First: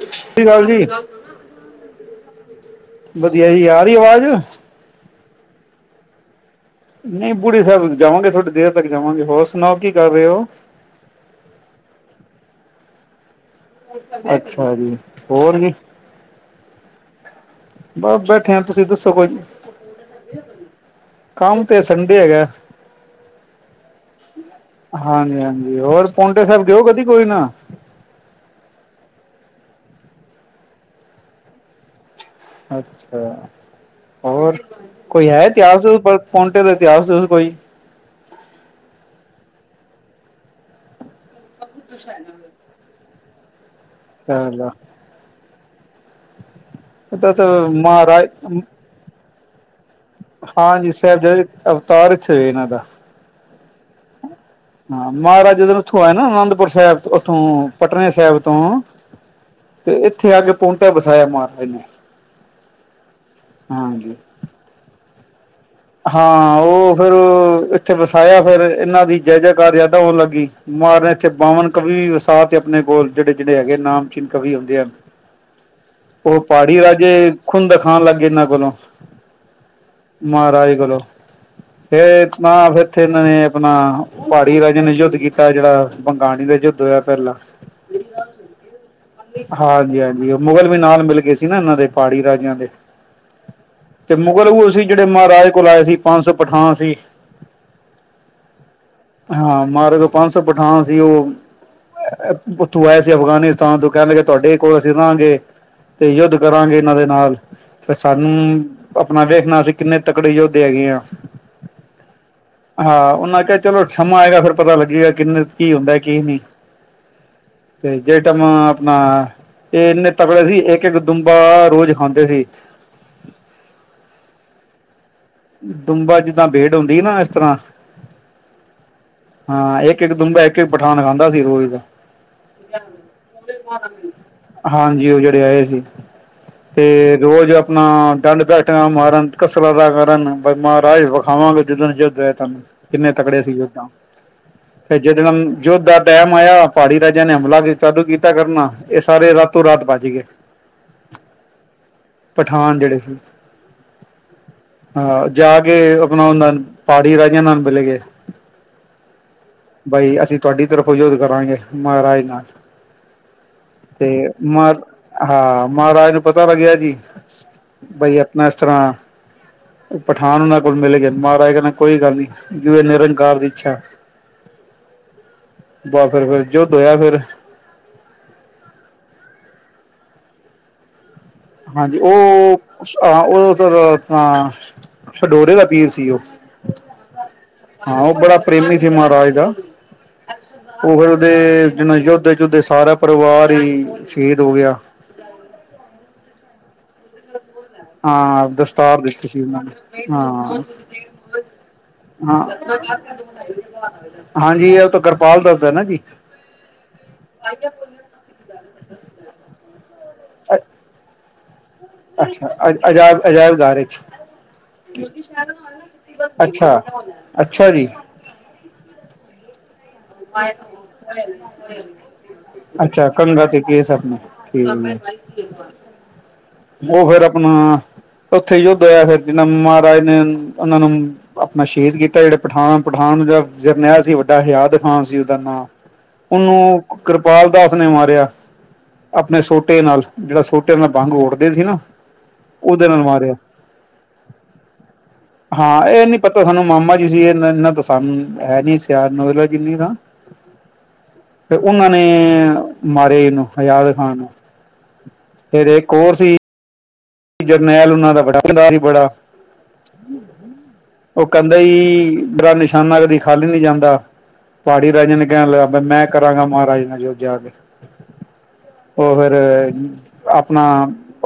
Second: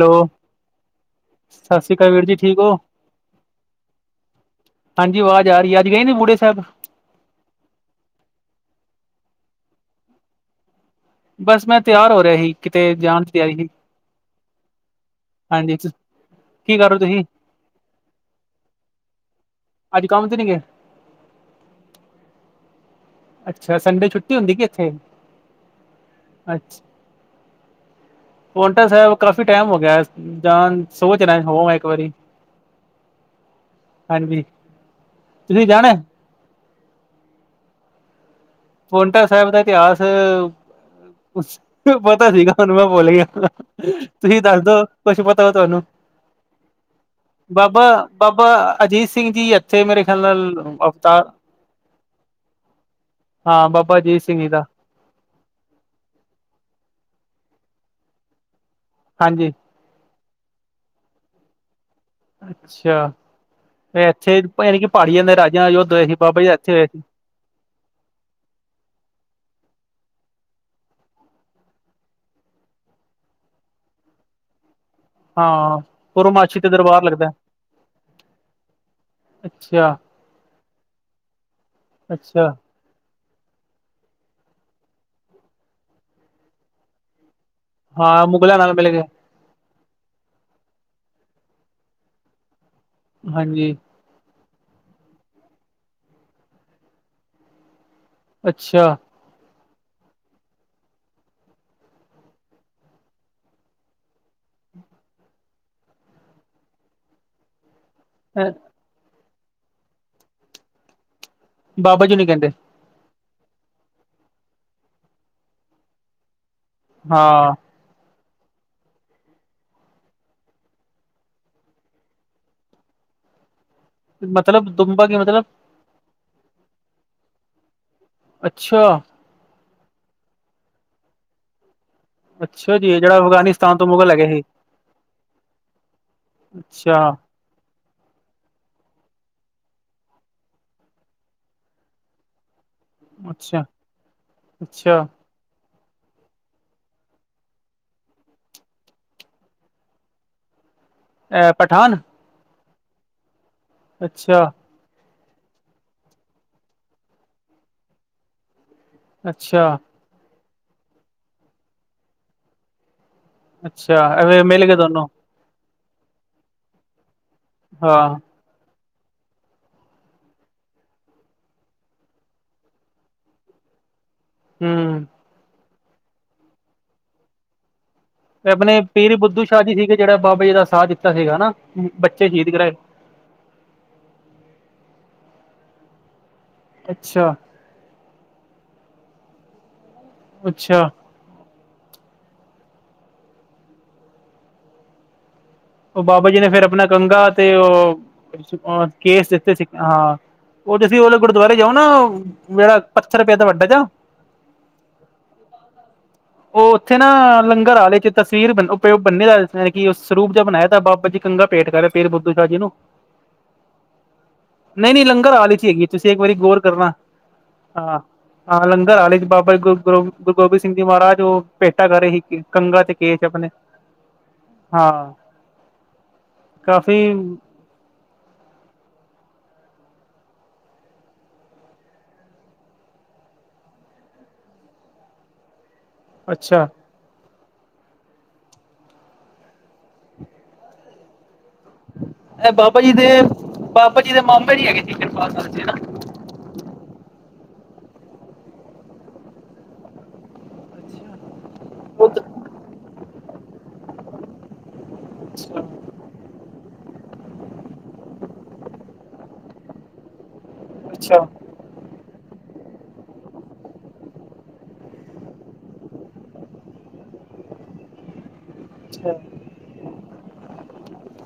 ਸਤਿ ਸ਼੍ਰੀ ਅਕਾਲ ਜੀ। ਸਤਿ ਸ੍ਰੀ ਅਕਾਲ ਵੀਰ ਜੀ ਠੀਕ ਹੋ? ਵਧੀਆ ਜੀ ਯ ਰਹੀ ਆਵਾਜ਼। ਹਾਂਜੀ ਆਵਾਜ਼ ਆ ਰਹੀ ਅੱਜ ਗਏ ਨੇ ਬੂੜੀਆ ਸਾਹਿਬ ਨਹੀਂ ਬੁੜੀਏ ਸਾਹਿਬ ਜਾਵਾਂਗੇ ਥੋੜ੍ਹੀ ਦੇਰ ਤੱਕ ਜਾਵਾਂਗੇ ਹੋਰ ਸੁਣਾਓ ਕੀ ਕਰ ਰਹੇ ਹੋ? ਬਸ ਮੈਂ ਤਿਆਰ ਹੋ ਰਿਹਾ ਸੀ ਕਿਤੇ ਜਾਣ ਦੀ ਤਿਆਰੀ ਸੀ। ਅੱਛਾ ਜੀ ਹੋਰ ਵੀ। ਹਾਂਜੀ ਕੀ ਕਰੋ ਤੁਸੀਂ ਬਸ ਬੈਠੇ ਆ ਤੁਸੀਂ ਦੱਸੋ ਕੋਈ ਅੱਜ ਕੰਮ ਤੇ ਨੀ ਗਏ, ਕੰਮ ਤੇ ਸੰਡੇ ਹੈਗਾ। ਅੱਛਾ ਸੰਡੇ ਛੁੱਟੀ ਹੁੰਦੀ ਕਿ ਇੱਥੇ? [unintelligible] ਹਾਂਜੀ ਹਾਂਜੀ ਹੋਰ ਪੋਂਟੇ ਸਾਹਿਬ ਗੇਓ ਕਦੀ ਕੋਈ ਨਾ। ਪੋਟਾ ਸਾਹਿਬ ਕਾਫੀ ਟਾਈਮ ਹੋ ਗਿਆ ਜਾਂ ਸੋ ਚ ਹੋਵ ਇੱਕ ਵਾਰੀ। ਅੱਛਾ ਹਾਂਜੀ ਹੋਰ ਕੋਈ ਹੈ ਤੁਸੀਂ ਇਤਿਹਾਸ। ਜਾਣਾ? ਪਂਟੇ ਦਾ ਇਤਿਹਾਸ ਦ ਕੋਈ ਪੋਂਟਾ ਸਾਹਿਬ ਦਾ ਇਤਿਹਾਸ ਪਤਾ ਸੀਗਾ ਹਨੂੰ ਮੈਂ ਭੁੱਲ ਗਿਆ। ਤੁਸੀਂ ਚਲੋ ਦੱਸਦੋ ਕੁਛ ਪਤਾ ਹੋ ਤੁਹਾਨੂੰ। ਤਾਂ ਤਾਂ ਬਾਬਾ ਮਹਾਰਾਜ ਬਾਬਾ ਅਜੀਤ ਸਿੰਘ ਜੀ। ਇੱਥੇ ਮੇਰੇ ਖਿਆਲ ਨਾਲ ਹਾਂਜੀ ਅਵਤਾਰ ਸਾਹਿਬਜ਼ਾ ਅਵਤਾਰ ਇਥੇ ਹੋਏ ਇਹਨਾਂ ਦਾ। ਹਾਂ ਬਾਬਾ ਅਜੀਤ ਸਿੰਘ ਜੀ ਦਾ। ਹਾਂ ਮਹਾਰਾਜਾ ਜਦੋਂ ਉੱਥੋਂ ਆਇਆ ਨਾ ਅਨੰਦਪੁਰ ਸਾਹਿਬ ਉੱਥੋਂ ਪਟਨ ਸਾਹਿਬ ਤੋਂ। ਹਾਂਜੀ, ਤੇ ਇੱਥੇ ਅ ਕੇ ਪੌਟਾ ਵਸਾਇਆ ਮਹਾਰਾਜ ਨੇ ਅੱਛਾ ਤੇ ਹਾਂਜੀ। ਇੱਥੇ ਯਾਨੀ ਕਿ ਪਹਾੜੀਆਂ ਦੇ ਰਾਜਿਆਂ ਯ। ਹਾਂ ਉਹ ਫੇਿਰ ਇੱਥੇ ਵਸਾਇਆ ਫੇਿਰ ਇਹਨਾਂ ਦੀ ਜੈ ਜੈਕਾਰ ਯਾਦਾਂ ਹੋਣ ਲੱਗਗੀਈ। ਮਾਰਨ ਇੱਥੇ ਬਾਵਨ ਕਵੀ ਵਸਾ ਤੇ ਆਪਣੇ ਕੋਲ ਜਿਹੜੇ ਜਿਹੜੇ ਹੈਗੇ ਨਾਮ ਚੀਨ ਕਵੀ ਹੁੰਦੇ ਹਨ। ਹਾਂ ਉਹ ਪੁਰਮਾਸ਼ੀ ਤੇ ਪਹਾੜੀ ਦਰਬਾਰ ਲੱਗਦਾ ਰਾਜੇ ਖੁਨਦਕ ਖਾਣ ਲੱਗਗੇਏ ਇਹਨਾਂ ਕੋਲੋਂ। ਅੱਛਾ ਈ ਗਲ ਫ ਅੱਛਾ ਨਾੇ [unintelligible] ਉੱਥੇ ਇਹਨਾਂ ਨੇ ਆਪਣਾ ਪਹਾੜੀ ਰਾਜਿਆਂ ਨੇ ਯੁੱਧ ਕੀਤਾ ਜਿਹੜਾ ਬੰਗਾਣੀੀ ਦਾ ਯੁੱਧ ਹੋਇਆ ਪਹਿਲਾਂ। ਹਾਂ ਮੁਗਲਾ ਨਾਲ ਪਹਿਲੇ ਹਾਂਜੀ ਹਾਂਜੀ ਉਹ ਮੁਗਲ ਵੀ ਨਾਲ ਮਿਲ ਗਏ ਸੀ ਨਾ ਇਹਨਾਂ ਦੇ ਪਹਾੜੀ ਰਾਜਿਆਂ ਦੇ ਹਾਂਜੀ ਤੇ ਮੁਗਲ ਉਹ ਸੀ ਜਿਹੜੇ ਮਹਾਰਾਜੇ ਕੋਲ ਆਏ ਸੀ ਪੰਜ ਸੌ ਪਠਾਂਨ ਸੀ। ਅੱਛਾ ਹਾਂ ਮਾਰੇ ਤੋਂ ਪੰਜ ਸੌ ਪਠਾ ਨ ਸੀ ਉਹ ਉੱਥੋਂ ਆਏ ਸੀ ਅਫਗਾਨਿਸਤਾਨ ਤੋਂ ਕਹਿਣ ਲੱਗੇ ਤੁਹਾਡੇ ਕੋਲ ਅਸੀਂ ਰਹਾਂਗੇ। ਤੇ ਯੁੱਧ ਕਰਾਂਗੇ ਇਹਨਾਂ ਦੇ ਨਾਲ ਫ ਸਾਨੂੰ ਆਪਣਾ ਵੇਖਣਾ ਅਸੀਂ ਕਿੰਨੇ ਤਕੜੇ ਯੋਦੇ ਹੈਗੇ ਆ। ਬਾਬਾ ਜੀ ਨੀ ਕਹਿੰਦੇ ਹਾਂ ਉਹਨਾਂ ਕਿਹਾ ਚਲੋ ਸਮਾਂ ਆਏਗਾ ਫਿਰ ਪਤਾ ਲੱਗੇਗਾ ਕਿੰਨੇ ਕੀ ਹੁੰਦਾ ਕੀ ਨਹੀਂ। ਹਾਂ ਤੇ ਜੇ ਟਾਈਮ ਆਪਣਾ। ਇਹ ਇੰਨੇ ਤਕੜੇ ਸੀ ਇੱਕ ਇੱਕ ਦੁੰਬਾ ਰੋਜ਼ ਖਾਂਦੇ ਸੀ। ਮਤਲਬ ਦੁਬਾ ਕੇ ਮਤਲਬ। ਦੂੰਬ ਜਿੱਦਾਂ ਬੇਟ ਹੁੰਦੀ ਨਾ ਇਸ ਤਰ੍ਹਾਂ। ਅੱਛਾ ਹਾਂ ਇੱਕ ਇੱਕ ਦੁੰਬਾ ਇੱਕ ਇੱਕ ਪਠਾਨ ਖਾਂਦਾ ਸੀ ਰੋਜ਼ ਦਾ। ਅੱਛਾ ਜੀ ਜਿਹੜਾ ਅਫਗਾਨਿਸਤਾਨ ਤੋਂ ਮੁਗਲ ਹੈਗੇ ਸੀ ਹਾਂਜੀ ਉਹ ਜਿਹੜੇ ਆਏ ਸੀ। ਤੇ ਅੱਛਾ ਰੋਜ਼ ਆਪਣਾ ਡੰਡ ਬੈਟਣਾ ਮਾਰਨ ਕਸਰਤਾ ਦਾ ਕਰਨ। ਮਹਾਰਾਜ ਵਿਖਾਵਾਂਗੇ ਜਿੱਦਣ ਨੂੰ ਜਿੱਦ ਤੈਨੂੰ ਕਿੰਨੇ ਤਕੜੇ ਸੀ ਅੱਛਾ ਯੁੱਧਾਂ ਅੱਛਾ ਫ ਜਿਦਣ ਯੁੱਧ ਟਾਈਮ ਆਇਆ ਪਹਾੜੀ ਰਾਜਿਆਂ ਨੇ ਹਮਲਾ ਕਦੂ ਕੀਤਾ ਕਰਨਾ ਇਹ ਸਾਰੇ ਰਾਤੋਂ ਰਾਤ ਬੱਜ ਗਏ। ਪਠਾਨ ਪਠਾਨ ਜਿਹੜੇ ਸੀ। ਅੱਛਾ ਹਾਂ ਜਾ ਕੇ ਆਪਣਾ ਉਹ ਪਹਾੜੀ ਰਾਜਿਆਂ ਨਾਲ ਮਿਲੇ ਕੇ। ਅੱਛਾ ਬਾਈ ਅਸੀਂ ਤੁਹਾਡੀ ਤਰਫੋਫ ਯੋਧ ਕਰਾਂਗੇ ਮਹਾਰਾਜ ਨਾਲ। ਅੱਛਾ ਤੇ ਐਵੇਂ ਮ ਮਿਲ ਗਏ ਦੋਨੋ ਹਾਂ ਮਹਾਰਾਜ ਨੂੰ ਪਤਾ ਲੱਗਿਆ ਜੀ। ਹਾਂ ਬਾਈ ਆਪਣਾ ਇਸ ਤਰ੍ਹਾਂ। ਪਠਾਨ ਉਹਨਾਂ ਕੋਲ ਮਿਲ ਗਿਆਏ ਮਹਾਰਾਜ ਕਹਿੰਣਾ ਕੋਈ ਗੱਲ ਨੀ ਜਿ ਇਹ ਨਿਰੰਕਾਰ ਦੀ ਇੱਛਾ ਹਮ ਵਾਹ ਫਿਰ ਫਿਰ ਜੋੁਧ ਹੋਇਆ ਫਿਰ। ਤੇ ਆਪਣੇ ਪੀਰ ਬੁੱਧੂ ਸ਼ਾਹ ਜੀ ਸੀਗੇ ਜਿਹੜਾ ਬਾਬਾ ਜੀ ਦਾ ਸਾਾਥ ਦਿੱਤਾ ਸੀਗਾ ਹਨਾ। ਹਾਂਜੀ ਉਹ ਹਹ ਉਹ ਸ਼ਡੋਰੇ ਦਾ ਪੀਰ ਸੀ ਉਹ। ਅੱਛਾ ਹਾਂ ਉਹ ਬੜਾ ਪ੍ਰੇਮੀ ਸੀ ਮਹਾਰਾਜ ਦਾ ਅੱਛਾ ਉਹ ਫਿਰ ਜਿਨ ਯੋਧੇ ਯੁਧੇ ਸਾਰਾ ਪਰਿਵਾਰ ਹੀ ਸ਼ਹੀਦ ਹੋ ਗਿਆ। ਉਹ ਬਾਬਾ ਜੀ ਨੇ ਫੇਿਰ ਆਪਣਾ। ਗੰਗਾ ਤੇ ਉਹ ਹਾਂ ਦਸਤਾਰ ਦਿੱਤੀ ਕੇਸ ਸੀ ਦਿੱਤੇ ਉਹਨਾਂ ਨੇ ਹਾਂ ਉਹ ਤੁ ਤੁਸੀਂ ਗੁਰਦੁਆਰੇ ਜਾਓ ਨਾ ਹਾਂ ਜਿਹੜਾ ਪੱਥਰ ਪਿਆ ਦਾ ਵੱਡਾ ਜਾ ਹਾਂਜੀ ਇਹ ਉਹ ਤਾਂ ਕਿਰਪਾਲ ਦੱਸਦਾ ਨਾ ਜੀ ਉਹ ਉੱਥੇ ਨਾ ਲੰਗਰ ਆੇ ਚ ਤਸਵੀਰ ਬ ਉਪ ਬਨੇ ਕਿ ਸਰੂਪ ਜਿਹਾ ਬਣਾਇਆ ਬਾਬਾ ਜੀ ਕੰਗਾ ਭੇਟ ਕਰ। ਪੀਰ ਬੁੱਧੂ ਸ਼ਾਹ ਅੱਛਾ ਜੀ ਨੂੰ ਅ ਅਜਾਇਬ ਅਜਾਇਬਘਾਰ ਵਿੱਚ ਨਹੀਂ ਨਹੀਂ ਲੰਗਰ ਆਲੇ ਚ ਹੈਗੀ ਤੁਸੀਂ ਇੱਕ ਵਾਰੀ ਅੱਛਾ ਅੱਛਾ ਜੀ ਆ ਲੰਗਰ ਹਾਲੇ ਦੀ ਬਾਬਾ ਜੀ ਕੋ ਗੁਰ ਗੁਰੂ ਗੋਬਿੰਦ ਸਿੰਘ ਜੀ ਮਹਾਰਾਜ ਉਹ ਭੇਟਾ ਕਰ ਰਹੇ ਸੀ ਕੰਗਾ ਤੇ ਅੱਛਾ ਕੇ ਸ ਕੰਘਾ ਆਪਣੇ ਤੇ ਕੇਸ ਆਪਣੇ ਠੀਕ ਹਾਂ। ਹੈ। ਕਾਫ਼ੀ ਉਹ ਫੇਰ ਆਪਣਾ। ਉੱਥੇ ਯੁੱਧ ਹੋਇਆ ਫਿਰ ਜਿਨਾ ਮਹਾਰਾਜ ਨੇ ਉਹਨਾਂ ਨੂੰ ਆਪਣਾ ਸ਼ਹੀਦ ਕੀਤਾ ਜਿਹੜੇ ਪਠਾਨ ਪਠਾਨ ਨੂੰ ਜ ਜਰਨੈਲ ਸੀ ਵੱਡਾ ਹਜਾਦ। ਖਾਂ ਸੀ ਉਹਦਾ ਨਾਂ ਉਹਨੂੰ ਅੱਛਾ ਕਿਰਪਾਲ ਦਾਸ ਨੇ ਮਾਰਿਆ ਆਪਣੇ ਸੋਟੇ ਨਾਲ ਜਿਹੜਾ ਸੋਟੇ ਨਾਲ ਵੰਗ ੜਦੇ ਸੀ ਨਾ ਇਹ ਬਾਬਾ ਉਹਦੇ ਜੀ ਨਾਲ ਦੇ ਮਾਰਿਆ ਬਾਬਾ ਜੀ ਦੇ ਮਾਮੇ ਜੀ ਹੈਗੀ ਸੀ ਕਿਰਪਾਲਤਾ ਹਨਾ। ਪ ਤਾਂ ਸਾਨੂੰ ਮਾਮਾ ਜੀ ਸੀ ਇਹਨਾ ਤਾਂ ਸਾਨੂੰ ਹੈ ਨੀ ਸਿਆਨ ਨੂੰ। ਕਿੰਨੇ ਦਾ ਫ ਉਹਨਾਂ ਨੇ ਉਹ ਤਾਂ- ਮਾਰੇ ਇਹਨੂੰ ਹਜਾਦ ਖਾਨ ਨੂੰ ਫੇਰ ਇੱਕ ਕੋਰ ਸੀ। ਜਰਨੈਲ ਉਹਨਾਂ ਦਾ ਬੜਾ ਸੀ ਬੜਾ ਅੱਛਾ ਉਹ ਬਈ ਬੜਾ ਨਿਸ਼ਾਨਾ ਕਦੀ ਖਾਲ ਨੀ ਜਾਂਦਾ ਪਹਾੜੀ ਰਾਜੇ ਨੇ ਕਹਿਣ ਲੱਗਾ ਮੈਂ ਕਰਾਂਗਾ ਮਹਾਰਾਜੇ ਨਾਲ ਜ ਜਾ ਕੇ ਉਹ ਫਿਰ ਆਪਣਾ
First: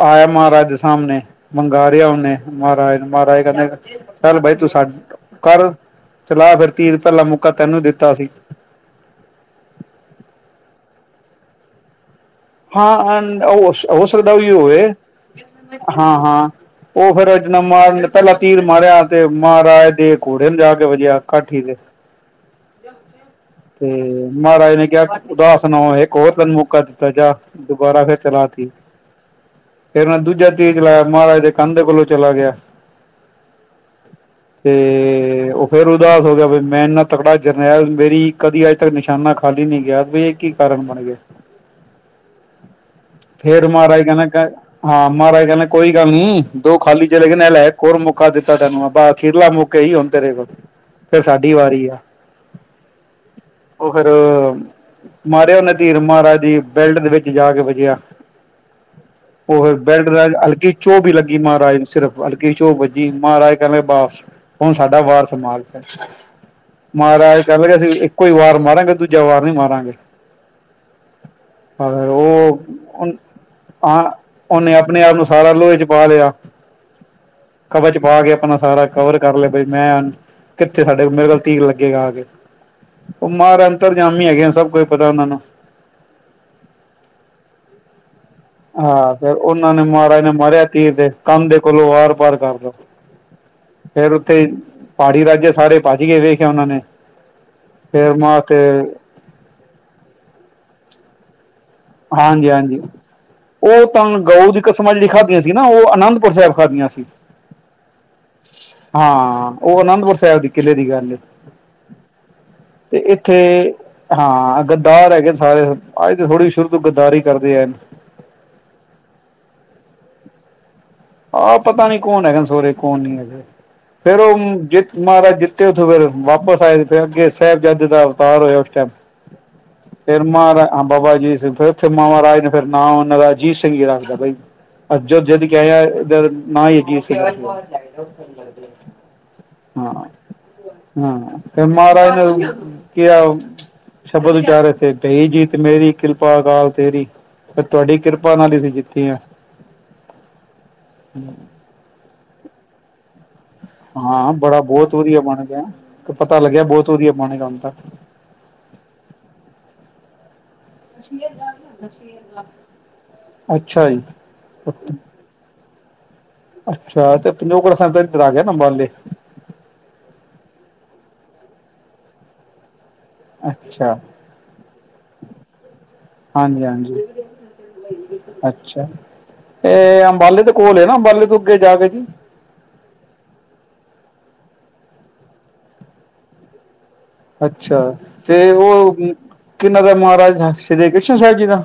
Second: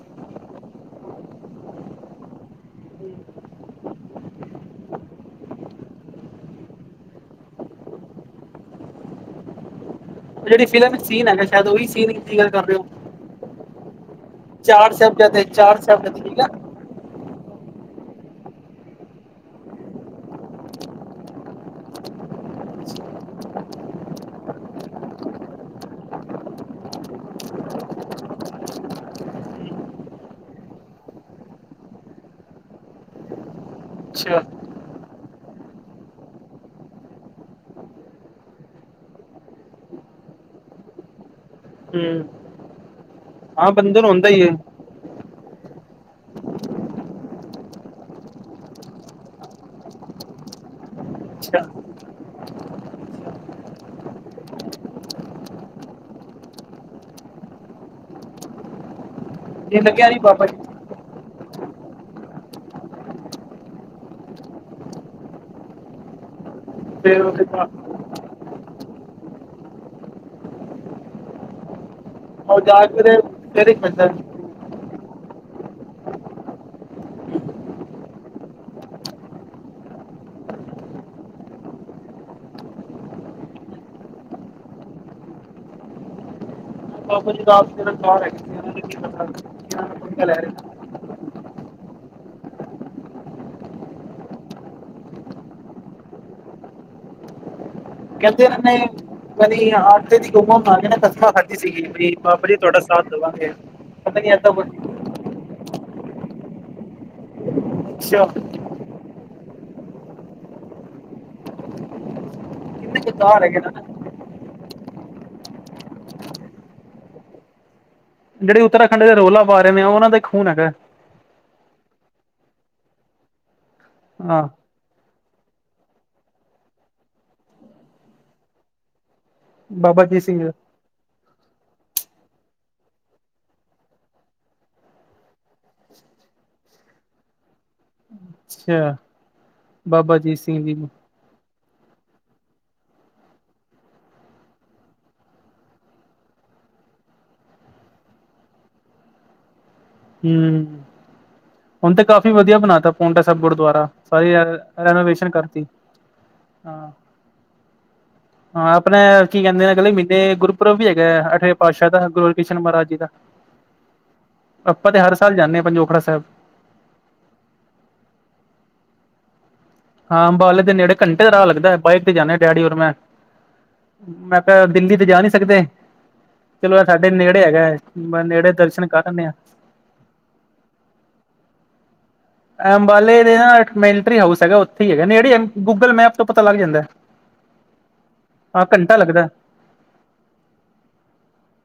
ਆਇਆ ਮਹਾਰਾਜ। ਸਾਹਮਣੇ ਮੰਗ ਰਿਿਆ ਉਹਨੇ ਮਹਾਰਾਜ ਨੂੰ ਮਹਾਰਾਜ ਕਹਿੰਦੇ ਚਲ ਬਾਈ ਤੂੰ ਸਾ ਕਰ ਚਲਾ ਫਿਰ ਤੀ ਰ ਪਹਿਲਾ ਮੌਕਾ ਤੈਨੂੰ ਦਿੱਤਾ ਸੀ। ਜਿਹੜੀ ਫਿਲਮ ਚ ਸੀਨ ਹੈਗਾ ਸ਼ਾਇਦ ਉਹੀ ਸੀਨ। ਦੀ ਗੱਲ ਕਰ ਰਹੇ ਹੋ ਹਾਂ ਹੋ ਸਕਦਾ ਉਹ ਹੋਵੇ ਚਾਰ ਸਾਹਿਬਜ਼ਾਦੇ ਚਾਰ ਹਾਂ ਸਾਹਿਬਜ਼ਾਦੇ ਠੀਕ ਆ ਹਾਂ। ਉਹ ਫੇਿਰ ਜ ਮਾਰਨ ਪਹਿਲਾਂ ਤੀਰ ਮਾਰਿਆ ਤੇ ਮਹਾਰਾਜ ਦੇ ਘੋੜੇ ਨੂੰ ਜਾ ਕੇ ਵਜਿਆ ਕਾਠੀ ਤੇ ਤੇ ਮਹਾਰਾਜ ਨੇ ਕਿਹਾ ਉਦਾਸਨ ਇੱਕ ਹੋਰ ਤੈਨੂੰ ਮੌਕਾ ਦਿੱਤਾ ਜਾ ਦੁਬਾਰਾ ਫਿਰ ਚਲਾ ਤੀਰ। ਫਿਰ ਦੂਜਾ ਤੇੀਰ ਚਲਾਾਇਆ ਮਹਾਰਾਜ ਦੇ ਕੰਨ ਕੋਲੋਂ ਚਲਾ ਗਿਆ। ਅੱਛਾ ਤੇ ਉਹ ਫੇਰ ਉਦਾਸ ਹੋ ਗਿਆ ਬ ਮੈਂ ਇੰਨਾ ਤਕੜਾ ਜਰਨੈਲ ਮੇਰੀ ਕਦੀ ਆ ਤ ਨਿਸ਼ਾਨਾ ਖਾਲੀ ਨੀ ਗਿਆ ਬ ਇਹ ਕੀ ਕਾਰਨ ਬਣ ਗਿਆ। ਹਮ ਫੇਰ ਮਹਾਰਾਜ ਕਹਿਨ ਲੱਗੇ ਕ ਹੈ ਹਾਂ ਮਹਾਰਾਜ ਕਹਿੰਦੇ ਕੋਈ ਗੱਲ ਨੀ, ਦੋ ਖਾਲੀ ਚਲੇ ਗਏ ਨੇ, ਐ ਲੈ ਇੱਕ ਹੋਰ ਮੌਕਾ ਦਿੱਤਾ ਤੈਨੂੰ, ਬ ਅਖੀਰਲਾ ਮੌਕਾ ਕਈ ਹੁਨ ਤੇਰੇ ਕੋਲ, ਫਿਰ ਸਾਡੀ ਅੱਛਾ ਵਾਰੀ ਆ। ਓ ਫਿਰ ਮਾਰਿਆ ਓਨੇ ਤੀਰ ਮਹਾਰਾਜ ਦੀ ਬੈਲਟ ਦੇ ਵਿੱਚ ਜਾ ਕੇ ਵਾਜਿਆ। ਓ ਫਿਰ ਇਹ ਬੈਲਟ ਲੱਗਿਆ ਨਹੀਂ ਦਾ ਬਾਬਾ ਹਲਕੀ ਜੀ ਚੋਬ ਈ ਲੱਗੀ ਮਹਾਰਾਜ ਨੂੰ ਸਿਰਫ਼, ਹਲਕੀ ਜੀ ਚੋਬ ਵੱਜੀ ਮਹਾਰਾਜ ਕਹਿਣ ਲਗੇ ਬਸ ਹੁਨ ਸਾਡਾ ਵਾਰ ਸੰਭਾਲ ਫੇਰ। ਫਿਰ ਮਹਾਰਾਜ ਉਹਦੇ ਕਹਿਨ ਲੱਗੇ ਬਾਅਦ ਅਸੀਂ ਇੱਕੋ ਈ ਵਾਰ ਮਾਰਾਂਗੇ, ਦੂਜਾ ਵਾਰ ਨੀ ਮਾਰਾਂਗੇ। [unintelligible] ਹੁਨ ਫਿਰ ਇੱਕ ਆ ਬੰਦਾ ਓਨੇ ਅਪਨੇ ਆਪ ਨੂੰ ਸਾਰਾ ਲੋਹੇ 'ਚ ਪਾ ਲਿਆ। ਕਵਚ ਪਾ ਕੇ ਆਪਣਾ ਸਾਰਾ ਕਵਰ ਕਰ ਲਿਆ ਬਈ ਮੈਂ ਹੁਨ ਕਿੱਥੇ ਸਾਡੇ ਮੇਰੇ ਵੱਲ ਤੀਰ ਲੱਗੇਗਾ ਆ ਕੇ। ਓ ਮਹਾਰਾਜ ਅੰਤਰਜਾਮੀ ਹੈਗੇ ਨ ਸਭ ਕੁਝ ਪਤਾ ਓਨਾਂ ਨੂੰ। ਬਾਬਾ ਜੀ ਰਾਤ [unintelligible] ਹਾਂ ਫਿਰ ਓਨਾਂ ਨੇ ਮਹਾਰਾਜ ਨੇ ਰਹੇ ਮਾਰਿਆ ਤੀਰ ਦੇ ਕੰਧ ਦੇ ਕੋਲੋਂ ਆਰ ਪਾਰ ਕਰਤਾ। ਫੇਰ ਉਥੇ ਪਹਾੜੀ ਰਾਜੇ ਸਾਰੇ ਭੱਜ ਗਏ ਵੇਖਿਆ ਓਨਾਂ ਨੇ। ਫੇਰ ਮਾਂ ਕਹਿੰਦੇ ਤੇ ਏਨਾਂ ਨੇ ਪਤਾ ਨਹੀਂ ਆਟੇ ਦੀ ਗਊਆਂ ਬਨਾ ਕੇ ਨਾ ਕਸਮਾਂ ਖਾਦੀ ਸੀਗੀ। ਵੀ ਬਾਬਾ ਜੀ ਹਾਂਜੀ-ਹਾਂਜੀ, ਤੁਹਾਡਾ ਸਾਥ ਦੇਵਾਂਗੇ ਓ ਤਾਂ ਪਤਾ ਨਹੀਂ ਗਊ ਐਦਾਂ ਦੀ ਕੁਝ ਕਿਸਮਾਂ ਜੇੜੀ ਖਾਧੀਆਂ ਸੀ। ਸੀ ਨਾ ਓ ਅਨੰਦਪੁਰ ਸਾਹਿਬ ਖਾਦੀਆਂ ਸੀ। ਅੱਛਾ। ਹਾਂ ਓ ਅਨੰਦਪੁਰ ਸਾਹਿਬ ਦੀ ਕਿਲੇ ਦੀ ਗੱਲ ਏ। ਤੇ ਕਿੰਨੇ ਏਥੇ ਕਿਦਾਰ ਹੈਗੇ ਨਾ ਹਾਂ ਗੱਦਾਰ ਹੈਗੇ ਸਾਰੇ, ਅੱਜ ਦੇ ਥੋੜ੍ਹੀ ਸ਼ੁਰੂ ਤੋਂ ਗੱਦਾਰੀ ਕਰਦੇ ਐਨ। ਜੇੜੇ ਉਤਰਾਖੰਡ ਤੇ ਰੋਲਾ ਆ ਰਹੇ ਨੇ, ਓ ਓਨਾਂ ਦਾ ਈ ਖੂਨ ਹੈਗਾ। ਆਹ ਪਤਾ ਨੀ ਕੌਣ ਹੈਗੇਨ ਸੋਰੇ ਕੌਣ ਨੀ ਹੈਗੇ ਫੇਰ ਉਹ ਹਾਂ ਜਿੱਤ ਮਹਾਰਾਜ ਜਿੱਤੇ ਓਥੋਂ ਫਿਰ ਵਾਪਿਸ ਆਏ ਫੇਰ ਅੱਗੇ ਸਾਹਿਬਜ਼ਾਦੇ ਦਾ ਅਵਤਾਰ ਹੋਇਆ ਉਸ ਟਾਈਮ। ਬਾਬਾ ਜੀ ਫਿਰ ਸਿੰਘ ਮਾਰ ਹਾਂ ਬਾਬਾ ਅਜੀਤ ਸਿੰਘ, ਫਿਰ ਓਥੇ ਮਹਾਰਾਜ ਫਿਰ ਨਾਂ ਉਹਨਾਂ ਦਾ ਅਜੀਤ ਸਿੰਘ ਜੀ ਰੱਖਦਾ ਬਈ ਅੱਜ ਯੁੱਧ ਜਿੱਤ ਕੇ ਆਇਆ ਏਦਾਂ ਨਾਂ ਹੀ ਅਜੀਤ ਸਿੰਘ ਰੱਖ ਦੋ। ਅੱਛਾ ਹਾਂ, ਬਾਬਾ ਜੀ ਸਿੰਘ ਜੀ ਹਾਂ। ਫੇਰ ਮਹਾਰਾਜ ਨੇ ਕਯਾ ਸ਼ਬਦ ਉਚਾਰੇ ਏਥੇ ਭਈ ਜਿੱਤ ਮੇਰੀ ਕਿਰਪਾ ਅਕਾਲ ਤੇਰੀ। ਬਈ ਤੁਹਾਡੀ ਕਿਰਪਾ ਨਾਲ ਈ ਅਸੀਂ ਜਿੱਤੇ ਆਂ। ਹੂੰ। ਹੂੰ। ਹੁਨ ਤੇ ਕਾਫ਼ੀ ਵਧੀਆ ਬਨਾ ਤਾ। ਪੋਂਟਾ ਸਾਹਿਬ ਗੁਰਦੁਆਰਾ, ਹਾਂ ਸਾਰੀ ਰੈ ਬੜਾ ਬਹੁਤ ਵਧੀਆ ਰੈਨੋਵੇਸ਼ਨ ਬਣ ਗਿਆ। ਕਰਤੀ। ਪਤਾ ਲੱਗਿਆ ਬਹੁਤ ਹਾਂ ਵਧੀਆ ਬਣੇਗਾ ਹੁਣ ਤਾਂ। ਅਪਨੇ ਕੀ ਕਹਿੰਦੇ ਨੇ, ਅਗਲੇ ਮਹੀਨੇ ਗੁਰਪੁਰਬ ਵੀ ਹੈਗਾ ਅੱਠਵੇਂ ਪਾਤਸ਼ਾਹ ਦਾ, ਗੁਰ ਹਰਕ੍ਰਿਸ਼ਨ ਮਹਾਰਾਜ ਜੀ ਦਾ। ਅੱਛਾ ਜੀ। ਆਪਾਂ ਤੇ ਹਰ ਸਾਲ ਜਾਂਨੇ ਆਂ ਪੰਜੋਖੜਾ ਸਾਹਿਬ। ਅੱਛਾ ਤੇ ਪੰਜੋਕੜਾ ਸਾਹਿਬ ਤੇ ਏਧਰ ਆ ਗਿਆ ਨਾ ਅੰਬਾਲੇ। ਹਾਂ ਅੰਬਾਲੇ ਦੇ ਨੇੜੇ, ਘੰਟੇ ਦਾ ਰਾਹ ਲੱਗਦਾ, ਬਾਈਕ ਤੇ ਜਾਨੇ ਡੈਡੀ ਔਰ ਮੈਂ। ਅੱਛਾ। ਮੈਂ ਤਾਂ ਦਿੱਲੀ ਤੇ ਜਾ ਨੀ ਸਕਦੇ। ਹਾਂਜੀ ਚਲੋ ਐ ਹਾਂਜੀ। ਸਾਡੇ ਨੇੜੇ ਹੈਗਾ, ਨੇੜੇ ਦਰਸ਼ਨ ਕਰ ਆਨੇ ਆਂ। ਏ ਅੰਬਾਲੇ ਦੇ ਕੋਲ ਏ ਨਾ ਅੰਬਾਲੇ ਤੋਂ ਅੱਗੇ ਜਾ ਕੇ ਜੀ। ਐ ਅੰਬਾਲੇ ਦੇ ਨਾ ਇੱਕ ਮਿਲਟਰੀ ਹਾਊਸ ਹੈਗਾ ਓਥੇ ਹੀ ਹੈਗਾ, ਨੇੜੇ ਐ ਗੂਗਲ ਮੈਪ ਤੋਂ ਪਤਾ ਲੱਗ ਜਾਂਦਾ ਐ। ਅੱਛਾ ਤੇ ਓ ਲੱਗਦਾ ਕਿੰਨਾਂ ਦਾ ਮਹਾਰਾਜ ਸ੍ਰੀ ਕ੍ਰਿਸ਼ਨ ਸਾਹਿਬ ਜੀ ਦਾ?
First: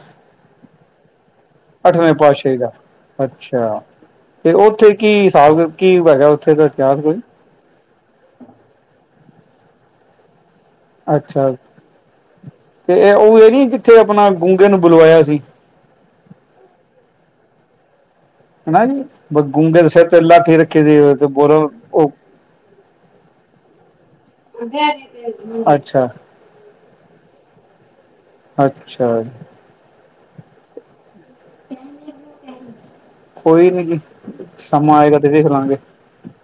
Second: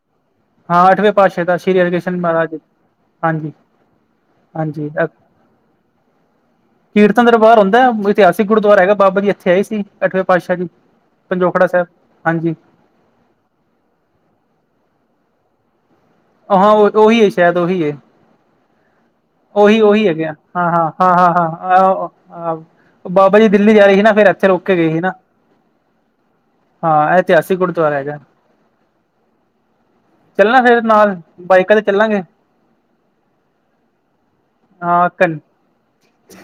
ਹਾਂ ਅੱਠਵੇਂ ਪਾਤਸ਼ਾਹ ਦਾ ਸ਼੍ਰੀ ਅੱਠਵੇਂ ਹਰਿਕ੍ਰਿਸ਼ਨ ਮਹਾਰਾਜ ਪਾਸਸ਼ਾਹੀ ਦਾ, ਹਾਂਜੀ ਅੱਛਾ। ਤੇ ਹਾਂਜੀ ਓਥੇ ਕੀ, ਹਿਸਾਬ ਕੀ ਹੈਗਾ, ਓਥੇ ਦਾ ਇਤਿਹਾਸ ਕੋਈ? ਇਤਿਹਾਸਕ ਗੁਰਦੁਆਰਾ ਹੈਗਾ ਬਾਬਾ ਜੀ ਇੱਥੇ ਆਏ ਸੀ, ਅੱਠਵੇਂ ਪਾਤਸ਼ਾਹ ਜੀ ਅੱਛਾ, ਪੰਜੋਖੜਾ ਸਾਹਿਬ ਹਾਂਜੀ ਤੇ ਉਹ ਇਹ ਨੀ ਜਿੱਥੇ ਆਪਣਾ ਗੂੰਗੇ ਨੂੰ ਬੁਲਵਾਇਆ ਸੀ। ਹਾਂ, ਉਹੀ ਸ਼ਾਇਦ ਉਹੀ ਏ ਹਨਾ ਜੀ ਉਹੀ ਗੂੰਗੇ ਦੇ ਉਹੀ ਸਿਰ ਤੇ ਹੈਗੇ ਹਾਂ, ਲਾਠੀ ਹਾਂ ਰੱਖੀ ਹਾਂ ਸੀ ਤੇ ਹਾਂ ਬੋਲੋ ਹਾਂ ਉਹ ਆਹ ਆਹ। ਬਾਬਾ ਜੀ ਦਿੱਲੀ ਜਾ ਰਹੇ ਸੀ ਨਾ, ਫਿਰ ਇੱਥੇ ਰੁਕ ਕੇ ਗਏ ਸੀ ਨਾ। ਅੱਛਾ ਹਾਂ ਇਤਿਹਾਸਕ ਗੁਰੂਦਵਾਰਾ ਹੈਗਾ। ਅੱਛਾ ਚੱਲਣਾ ਫੇਿਰ ਨਾਲ, ਬਾਈਕਾਂ ਤੇ ਚੱਲਾਂਗੇ। ਕੋਈ ਨੀ ਜੀ, ਸਮਾਂ ਆਏਗਾ ਤੇ ਵਖ ਲਾਂਗੇ।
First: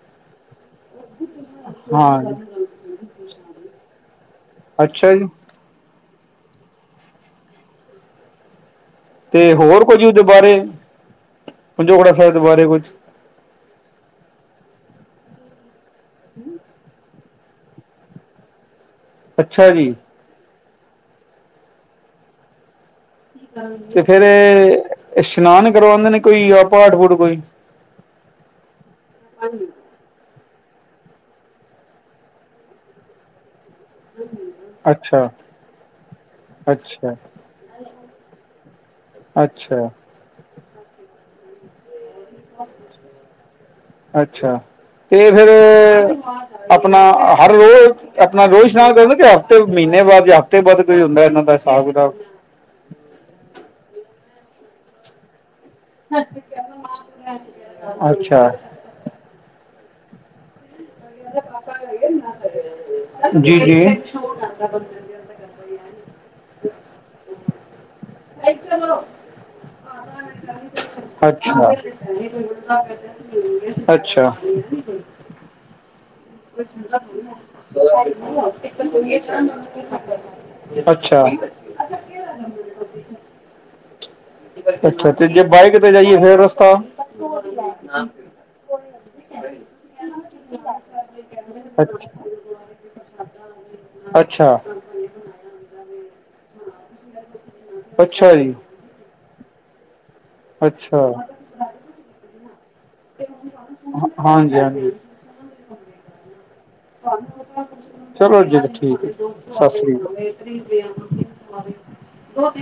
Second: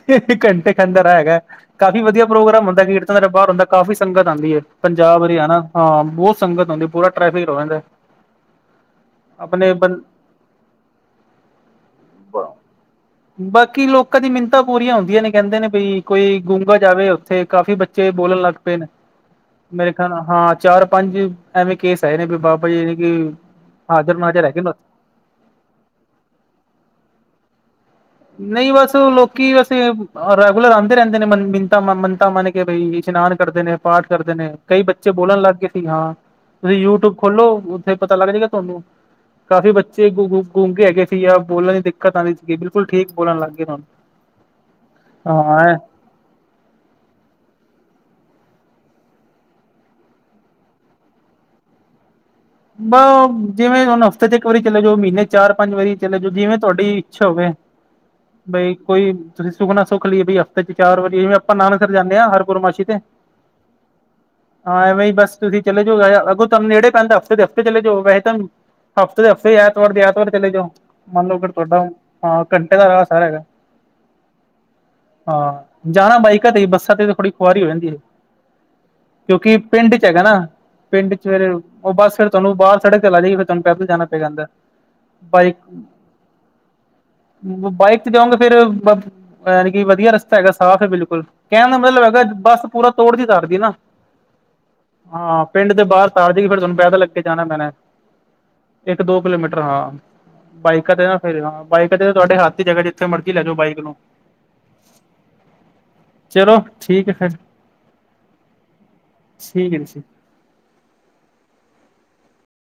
ਇਹ ਘੰਟੇ ਦਾ ਰਾਹ ਹੈਗਾ। ਕਾਫ਼ੀ ਵਧੀਆ ਹਾਂਜੀ ਪ੍ਰੋਗਰਾਮ ਹੁੰਦਾ, ਕੀਰਤਨ ਬਾਹਰ ਹੁੰਦਾ ਕਾਫ਼ੀ ਸੰਗਤ ਆਉਂਦੀ ਹੈਏ ਅੱਛਾ ਪੰਜਾਬ ਜੀ ਹਰਿਆਣਾ ਹਾਂ ਬਹੁਤ ਸੰਗਤ ਹੁੰਦੀ ਪੂਰਾ ਟ੍ਰੈਫਿਕ ਰੁਕ ਜਾਂਦਾ। ਅਤੇ ਹੋਰ ਕੁਝ ਉਹਦੇ ਬਾਰੇ, ਪੰਜੋਖੜਾ ਸਾਹਿਬ ਦੇ ਬਾਰੇ ਕੁਝ। ਬਾਕੀ ਲੋਕਾਂ ਦੀ ਮਿੰਨਤਾਂ ਪੂਰੀਆਂ ਹੁੰਦੀਆਂ ਨੇ ਕਹਿੰਦੇ ਨੇ ਬ ਕੋਈ ਗੂੰਗਾ ਜਾਵੇ। ਇੱਥੇ ਕਾਫ਼ੀ ਬੱਚੇ ਬੋਲਣ ਲੱਗ ਪਏ ਨੇ, ਅੱਛਾ ਮੇਰੇ ਜੀ ਖਿਆਲ ਹਾਂ। ਚਾਰ ਪੰਜ ਐਵੇਂ ਕੇਸ ਆਏ ਨੇ ਵੀ, ਬਾਬਾ ਜੀ ਨੇ ਕਿ ਤੇ ਹਾਜ਼ਰ ਫੇਰ ਨਾਜ਼ਰ ਹੈਗੇ। ਇਸ਼ਨਾਨ ਕਰਵਾਉਂਦੇ ਨੇ ਕੋਈ ਆ ਪਾਠ ਪੂਠ ਕੋਈ ਨਹੀਂ ਬਸ ਲੋਕੀ ਵੈਸੇ ਰੈਗੂਲਰ ਆਉਂਦੇ ਰਹਿੰਦੇ ਨੇ ਮਿਨਤਾ ਮਨਤਾ ਮਨ ਕੇ ਬਈ ਇਸ਼ਨਾਨ ਕਰਦੇ ਨੇ ਪਾਠ ਕਰਦੇ ਨੇ, ਕਈ ਬੱਚੇ ਅੱਛਾ ਬੋਲਣ ਲੱਗ ਗਏ ਸੀ ਹਾਂ। ਤੁਸੀਂ ਅੱਛਾ ਯੂਟਿਊਬ ਖੋਲੋ, ਉੱਥੇ ਪਤਾ ਲੱਗ ਜਾਏਗਾ ਤੁਹਾਨੂੰ ਕਾਫੀ ਅੱਛਾ ਬੱਚੇ ਗੂਗੂ ਗੂੰਗੇ ਹੈਗੇ ਸੀ, ਜਾਂ ਬੋਲਣ ਦੀ ਦਿੱਕਤ ਆਉਂਦੀ ਸੀਗੀ। ਬਿਲਕੁਲ ਠੀਕ ਬੋਲਣ ਲੱਗ ਗਏ ਹੁਣ ਅੱਛਾ ਤੇ ਫਿਰ ਹਾਂ ਆਪਣਾ ਹਰ ਰੋਜ਼ ਆਪਣਾ ਰੋਜ਼ ਇਸ਼ਨਾਨ, ਕਿ ਹਫ਼ਤੇ ਮਹੀਨੇ ਬਾਅਦ ਜਾਂ ਹਫ਼ਤੇ ਬਾਅਦ ਕੋਈ ਹੁੰਦਾ ਇਹਨਾਂ ਦਾ ਹਿਸਾਬ ਕਿਤਾਬ। ਬ ਜਿਵੇਂ ਹੁਣ ਹਫ਼ਤੇ ਚ ਇੱਕ ਵਾਰੀ ਚਲੇ ਜਾਓ ਮਹੀਨੇ ਚਾਰ ਪੰਜ ਵਾਰੀ। ਚਲੇ ਜੋ ਜਿਵੇਂ ਤੁਹਾਡੀ ਇੱਛਾ ਹੋਵੇ ਅੱਛਾ। ਬਈ। ਕੋਈ ਤੁਸੀਂ ਸੁਖ ਨਾ ਸੁੱਖ ਲਈਏ ਬਈ ਹਫ਼ਤੇ ਚਾਰ ਵਾਰੀ। ਜਿਵੇਂ ਆਪਾਂ ਨਾਨਸਰ ਜਾਂਦੇ ਹਾਂ ਹਰਪੁਰਨਮਾਸ਼ੀ ਤੇ, ਜੀ ਜੀ। ਹਾਂ ਐਵੇਂ ਹੀ ਬਸ। ਤੁਸੀਂ ਚਲੇ ਜਾਓ ਅਗੋਂ ਤੁਹਾਨੂੰ ਨੇੜੇ ਪੈਂਦਾ ਹਫ਼ਤੇ ਹਫ਼ਤੇ ਚਲੇ ਜਾਓ, ਵੈਸੇ ਤਾਂ ਹਫ਼ਤੇ ੇ ਐਤਵਾਰ ਦੇ ਐਤਵਾਰ ਚਲੇ ਜਾਓ। ਮੰਨ ਲਓ ਅਗਰ ਅਛਾ ਤੁਹਾਡਾ ਹਾਂ ਘੰਟੇ ਦਾ ਰਾਹ ਸਾਰਾ ਹੈਗਾ ਅੱਛਾ। ਹਾਂ ਜਾਣਾ ਬਾਈਕਾਂ ਤੇ ਬੱਸਾਂ ਤੇ ਥੋੜ੍ਹੀ ਖੁਆਰੀ ਹੋ ਜਾਂਹਦੀ ਹੈ ਕਿਉਂਕਿ ਪਿੰਡ ਚ ਹੈਗਾ ਨਾ। ਪਿੰਡ ਅੱਛਾ। ਚ ਫਿਰ ਉਹ ਬਸ ਫਿਰ ਤੁਹਾਨੂੰ ਬਾਹਰ ਸੜਕ ਤੇ ਲਾ ਦੇਗੀ, ਫਿਰ ਤੁਹਾਨੂੰ ਪੈਦਲ ਜਾਣਾ ਪਏਗਾ ਅੰਦਰ ਅੱਛਾ ਤੇ ਜੇ ਬਾਈਕ ਤੇ ਜਾਈਏ ਫੇਰ ਰਸਤਾ ਬਾਈਕ ਤੇ ਜਾਉਂਗੇ ਫੇਿਰ ਯਾਨੀ, ਕਿ ਵਧੀਆ ਰਸਤਾ ਹੈਗਾ ਸਾਫ ਹੈ ਬਿਲਕੁਲ। ਕਹਿਣ ਦਾ ਅੱਛ ਮਤਲਬ ਹੈਗਾ ਬੱਸ ਪੂਰਾ ਤੋੜਦੀ ਤਾਰਦੀ ਨਾ। ਅੱਛਾ। ਹਾਂ ਪਿੰਡ ਦੇ ਬਾਹਰ ਤਾਰ ਦੇ ਗੀ ਫੇਿਰ ਤੁਹਾਨੂੰ ਪੈਦਲ ਅਗੇ ਜਾਣਾ ਪੈਣਾ। ਅੱਛਾ ਜੀ। ਇੱਕ ਦੋ ਕਿਲੋਮੀਟਰ ਹਾਂ। ਬਾਈਕਾਂ ਅੱਛਾ। ਤੇ ਨਾ ਫਿਰ, ਬਾਈਕ ਤੇ ਤੁਹਾਡੇ ਹੱਥ ਜਗਾ ਜਿੱਥੇ ਮਰਜੀ ਲੈਜਓ ਬਾਈਕ ਨੂੰ। ਹਾਂਜੀ, ਹਾਂਜੀ। ਚਲੋ। ਠੀਕ ਹੈ ਫਿਰ ਚਲੋ, ਜਦ ਠੀਕ ਸਤਿ ਠੀਕ ਹੈ ਸ੍ਰੀ ਜੀ ਅਕਾਲ। ਬਹੁਤ।